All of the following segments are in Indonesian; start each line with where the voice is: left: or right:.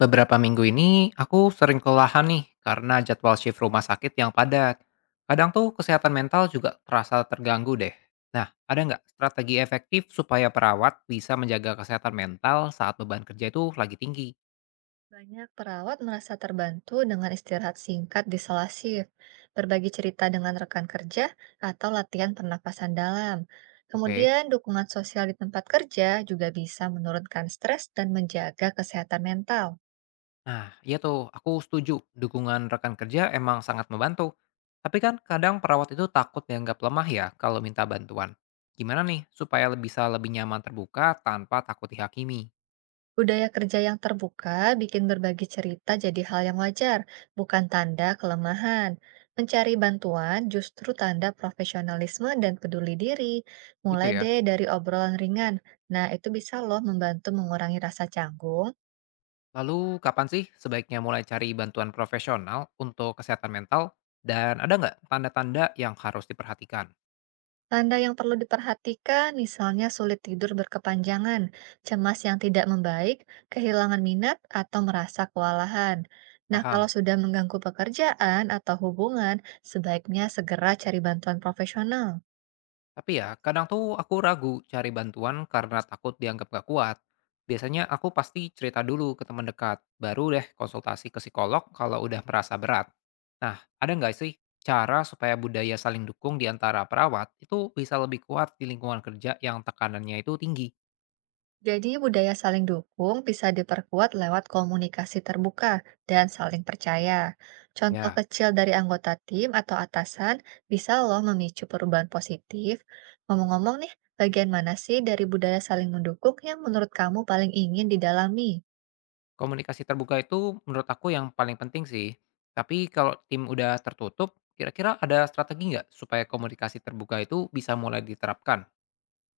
left: Beberapa minggu ini aku sering kelelahan nih karena jadwal shift rumah sakit yang padat. Kadang tuh kesehatan mental juga terasa terganggu deh. Nah, ada nggak strategi efektif supaya perawat bisa menjaga kesehatan mental saat beban kerja itu lagi tinggi?
right: Banyak perawat merasa terbantu dengan istirahat singkat di sela shift, berbagi cerita dengan rekan kerja, atau latihan pernapasan dalam.
left: Oke.
right: Kemudian, dukungan sosial di tempat kerja juga bisa menurunkan stres dan menjaga kesehatan mental.
left: Nah, iya tuh, aku setuju. Dukungan rekan kerja emang sangat membantu. Tapi kan kadang perawat itu takut dianggap lemah ya kalau minta bantuan. Gimana nih supaya bisa lebih nyaman terbuka tanpa takut dihakimi?
right: Budaya kerja yang terbuka bikin berbagi cerita jadi hal yang wajar, bukan tanda kelemahan. Mencari bantuan justru tanda profesionalisme dan peduli diri.
left: Gitu
right: Mulai
left: ya.
right: deh dari obrolan ringan. Nah, itu bisa loh membantu mengurangi rasa canggung.
left: Lalu kapan sih sebaiknya mulai cari bantuan profesional untuk kesehatan mental? Dan ada nggak tanda-tanda yang harus diperhatikan?
right: Tanda yang perlu diperhatikan, misalnya sulit tidur berkepanjangan, cemas yang tidak membaik, kehilangan minat, atau merasa kewalahan. Nah, kalau
left: Paham.
right: sudah mengganggu pekerjaan atau hubungan, sebaiknya segera cari bantuan profesional.
left: Tapi ya, kadang tuh aku ragu cari bantuan karena takut dianggap gak kuat. Biasanya aku pasti cerita dulu ke teman dekat, baru deh konsultasi ke psikolog kalau udah merasa berat. Nah, ada nggak sih cara supaya budaya saling dukung di antara perawat itu bisa lebih kuat di lingkungan kerja yang tekanannya itu tinggi?
right: Jadi budaya saling dukung bisa diperkuat lewat komunikasi terbuka dan saling percaya. Contoh
left: Ya.
right: kecil dari anggota tim atau atasan bisa loh memicu perubahan positif. Ngomong-ngomong nih, bagian mana sih dari budaya saling mendukung yang menurut kamu paling ingin didalami?
left: Komunikasi terbuka itu menurut aku yang paling penting sih. Tapi kalau tim udah tertutup, kira-kira ada strategi nggak supaya komunikasi terbuka itu bisa mulai diterapkan?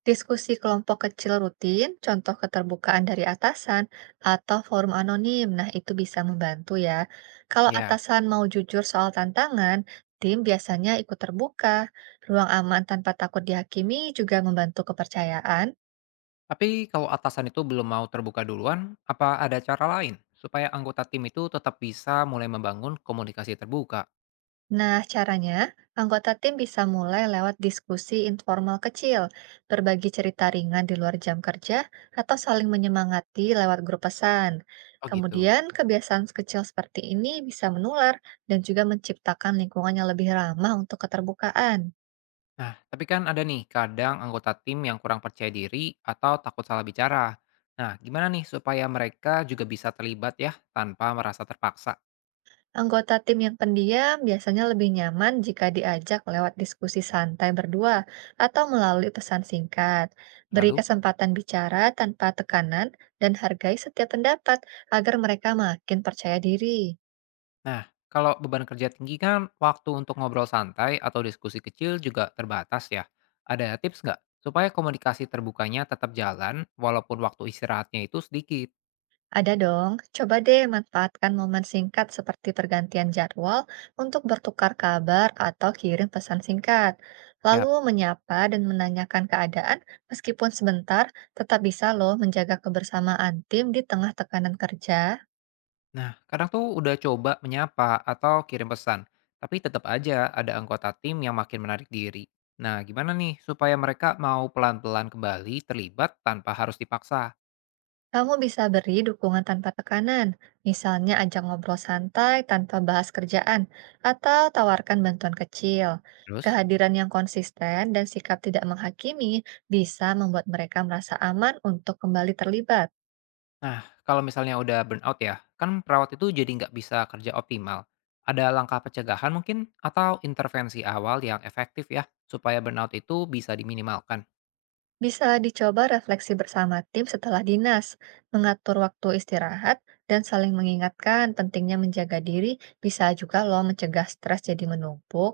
right: Diskusi kelompok kecil rutin, contoh keterbukaan dari atasan, atau forum anonim. Nah, itu bisa membantu ya. Kalau
left: Ya,
right: atasan mau jujur soal tantangan, tim biasanya ikut terbuka. Ruang aman tanpa takut dihakimi juga membantu kepercayaan.
left: tapi kalau atasan itu belum mau terbuka duluan, apa ada cara lain supaya anggota tim itu tetap bisa mulai membangun komunikasi terbuka?
right: Nah, caranya, anggota tim bisa mulai lewat diskusi informal kecil, berbagi cerita ringan di luar jam kerja, atau saling menyemangati lewat grup pesan.
left: Oh gitu.
right: Kemudian, kebiasaan kecil seperti ini bisa menular dan juga menciptakan lingkungan yang lebih ramah untuk keterbukaan.
left: Nah, tapi kan ada nih kadang anggota tim yang kurang percaya diri atau takut salah bicara. Nah, gimana nih supaya mereka juga bisa terlibat ya tanpa merasa terpaksa?
right: Anggota tim yang pendiam biasanya lebih nyaman jika diajak lewat diskusi santai berdua atau melalui pesan singkat. Beri
left: Lalu.
right: kesempatan bicara tanpa tekanan dan hargai setiap pendapat agar mereka makin percaya diri.
left: Nah, kalau beban kerja tinggi kan, waktu untuk ngobrol santai atau diskusi kecil juga terbatas ya. Ada tips nggak supaya komunikasi terbukanya tetap jalan walaupun waktu istirahatnya itu sedikit?
right: Ada dong, coba deh manfaatkan momen singkat seperti pergantian jadwal untuk bertukar kabar atau kirim pesan singkat. Lalu
left: Yap.
right: menyapa dan menanyakan keadaan meskipun sebentar, tetap bisa loh menjaga kebersamaan tim di tengah tekanan kerja.
left: Nah, kadang tuh udah coba menyapa atau kirim pesan, tapi tetap aja ada anggota tim yang makin menarik diri. Nah, gimana nih supaya mereka mau pelan-pelan kembali terlibat tanpa harus dipaksa?
right: Kamu bisa beri dukungan tanpa tekanan, misalnya ajak ngobrol santai tanpa bahas kerjaan, atau tawarkan bantuan kecil.
left: Terus?
right: Kehadiran yang konsisten dan sikap tidak menghakimi bisa membuat mereka merasa aman untuk kembali terlibat.
left: Nah, kalau misalnya udah burnout ya, kan perawat itu jadi nggak bisa kerja optimal. Ada langkah pencegahan mungkin atau intervensi awal yang efektif ya, supaya burnout itu bisa diminimalkan.
right: Bisa dicoba refleksi bersama tim setelah dinas, mengatur waktu istirahat, dan saling mengingatkan pentingnya menjaga diri bisa juga loh mencegah stres jadi menumpuk.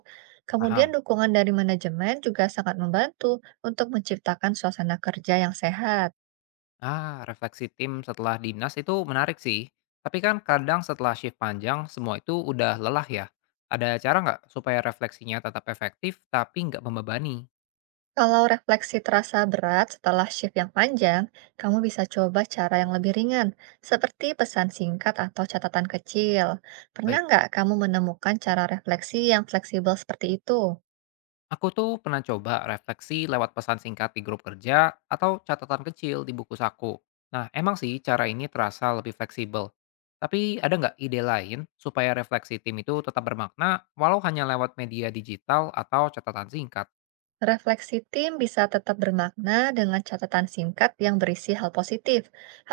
right: Kemudian
left: Paham?
right: dukungan dari manajemen juga sangat membantu untuk menciptakan suasana kerja yang sehat.
left: Ah, refleksi tim setelah dinas itu menarik sih. Tapi kan kadang setelah shift panjang, semua itu udah lelah ya. Ada cara nggak supaya refleksinya tetap efektif tapi nggak membebani?
right: Kalau refleksi terasa berat setelah shift yang panjang, kamu bisa coba cara yang lebih ringan, seperti pesan singkat atau catatan kecil. Pernah
left: Baik.
right: nggak kamu menemukan cara refleksi yang fleksibel seperti itu?
left: Aku tuh pernah coba refleksi lewat pesan singkat di grup kerja atau catatan kecil di buku saku. Nah, emang sih cara ini terasa lebih fleksibel. Tapi ada nggak ide lain supaya refleksi tim itu tetap bermakna walau hanya lewat media digital atau catatan singkat
right: Refleksi tim bisa tetap bermakna dengan catatan singkat yang berisi hal positif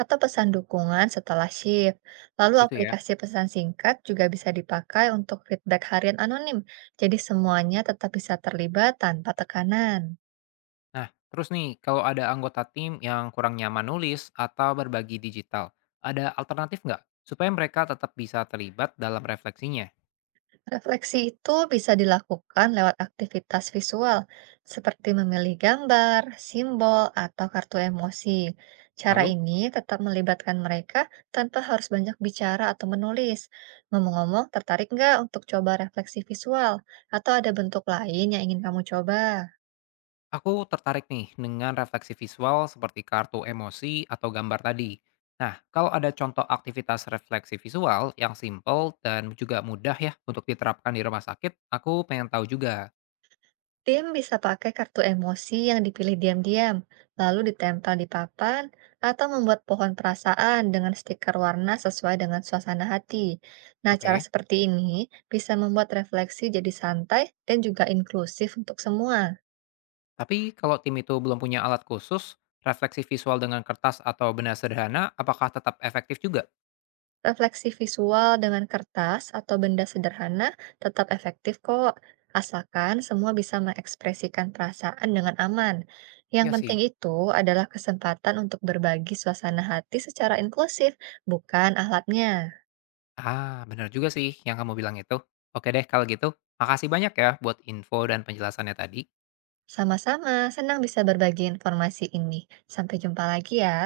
right: atau pesan dukungan setelah shift. Lalu
left: gitu ya?
right: aplikasi pesan singkat juga bisa dipakai untuk feedback harian anonim, jadi semuanya tetap bisa terlibat tanpa tekanan.
left: Nah, terus nih kalau ada anggota tim yang kurang nyaman nulis atau berbagi digital, ada alternatif nggak supaya mereka tetap bisa terlibat dalam refleksinya?
right: Refleksi itu bisa dilakukan lewat aktivitas visual, seperti memilih gambar, simbol, atau kartu emosi. Cara
left: Lalu.
right: ini tetap melibatkan mereka tanpa harus banyak bicara atau menulis. Ngomong-ngomong, tertarik nggak untuk coba refleksi visual? Atau ada bentuk lain yang ingin kamu coba?
left: Aku tertarik nih dengan refleksi visual seperti kartu emosi atau gambar tadi. Nah, kalau ada contoh aktivitas refleksi visual yang simple dan juga mudah ya untuk diterapkan di rumah sakit, aku pengen tahu juga.
right: Tim bisa pakai kartu emosi yang dipilih diam-diam, lalu ditempel di papan, atau membuat pohon perasaan dengan stiker warna sesuai dengan suasana hati. Nah, cara
left: Oke,
right: seperti ini bisa membuat refleksi jadi santai dan juga inklusif untuk semua.
left: tapi kalau tim itu belum punya alat khusus, refleksi visual dengan kertas atau benda sederhana apakah tetap efektif juga?
right: Refleksi visual dengan kertas atau benda sederhana tetap efektif kok, asalkan semua bisa mengekspresikan perasaan dengan aman. Yang
left: Ya
right: penting
left: sih.
right: itu adalah kesempatan untuk berbagi suasana hati secara inklusif, bukan ahlaknya.
left: Ah, benar juga sih yang kamu bilang itu. Oke deh kalau gitu, makasih banyak ya buat info dan penjelasannya tadi.
right: Sama-sama, senang bisa berbagi informasi ini. Sampai jumpa lagi ya.